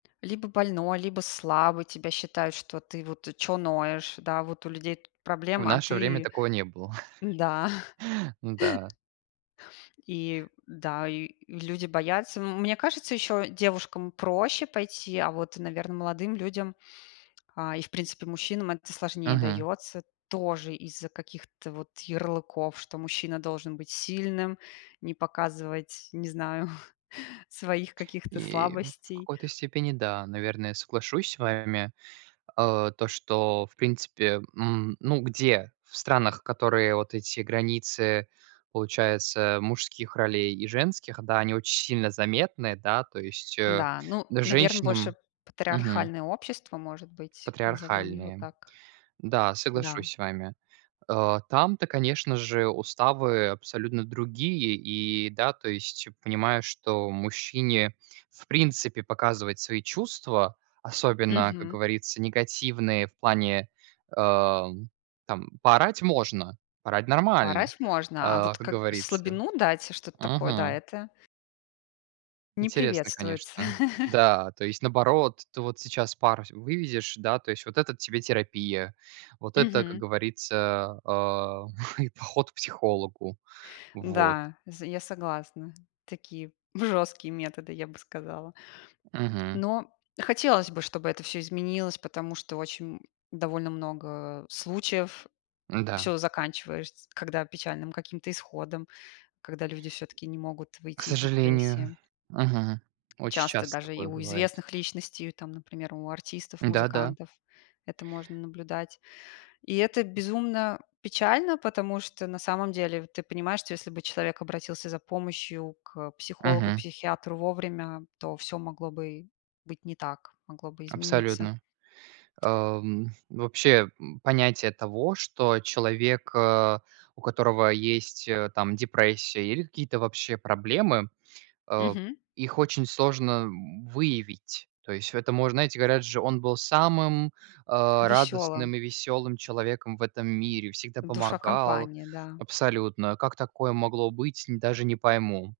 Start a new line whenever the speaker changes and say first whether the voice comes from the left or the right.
left: Либо больной, либо слабый, тебя считают, что ты что вот: "Чё ноешь, да, вот у людей тут
right: В
left: проблемы, а
right: наше время
left: ты".
right: такого не было.
left: Да.
right: Да.
left: И, да, и люди боятся. М мне кажется, еще девушкам проще пойти, а вот, наверное, молодым людям, а, и, в принципе, мужчинам это сложнее
right: Мгм.
left: дается, тоже из-за каких-то вот ярлыков, что мужчина должен быть сильным, не показывать, не знаю, своих каких-то
right: И в
left: слабостей.
right: какой-то степени, да, наверное, соглашусь с вами. Э, то, что в принципе, м, ну, где, в странах, которые вот эти границы, получается, мужских ролей и женских, да, они очень сильно заметны, да, то есть, э,
left: Да, ну, наверно,
right: женщинам
left: больше
right: мгм.
left: патриархальное общество, может быть, назовем его
right: Патриархальные.
left: так.
right: Да,
left: Да.
right: соглашусь с вами. Э, там-то, конечно же, уставы абсолютно другие. И да, то есть понимаю, что мужчине, в принципе, показывать свои чувства, особенно, как
left: Мгм.
right: говорится, негативные в плане, э, там, поорать можно, поорать нормально,
left: Орать можно, а
right: э,
left: вот
right: как
left: как
right: говорится.
left: слабину дать, что-то такое, да,
right: Мгм.
left: это не
right: Интересно,
left: приветствуется.
right: конечно. Да, то есть наоборот, ты вот сейчас пар с вывезешь, да, то есть вот это тебе терапия, вот это, как
left: Мгм.
right: говорится, а, и поход к психологу. Вот.
left: Да, з я согласна, такие, жесткие методы, я бы сказала.
right: Мгм.
left: Но хотелось бы, чтобы это всё изменилось, потому что очень м довольно много случаев,
right: Да.
left: всё заканчивается, когда печальным каким-то исходом, когда люди всё-таки не могут
right: К
left: выйти из
right: сожалению.
left: депрессии.
right: Мгм. Очень
left: Часто
right: часто
left: даже и
right: такое
left: у
right: бывает.
left: известных личностей, у, там, например, у артистов,
right: Да-да.
left: музыкантов это можно наблюдать. И это безумно печально, потому что, на самом деле, ты понимаешь, что если бы человек обратился за помощью к психологу,
right: Мгм.
left: психиатру вовремя, то всё могло бы быть не так, могло бы измениться.
right: Абсолютно. Э, м, вообще, м, понятие того, что человек, э, у которого есть, э, там, депрессия, или какие-то, вообще, проблемы, э,
left: Мгм.
right: их очень сложно, м, выявить. То есть в этом мож знаете, говорят же: "Он был самым, э, радостным
left: Веселым.
right: и весёлым человеком в этом мире, всегда
left: Душа
right: помогал",
left: компании, да.
right: абсолютно. "Как такое могло быть- н даже не пойму".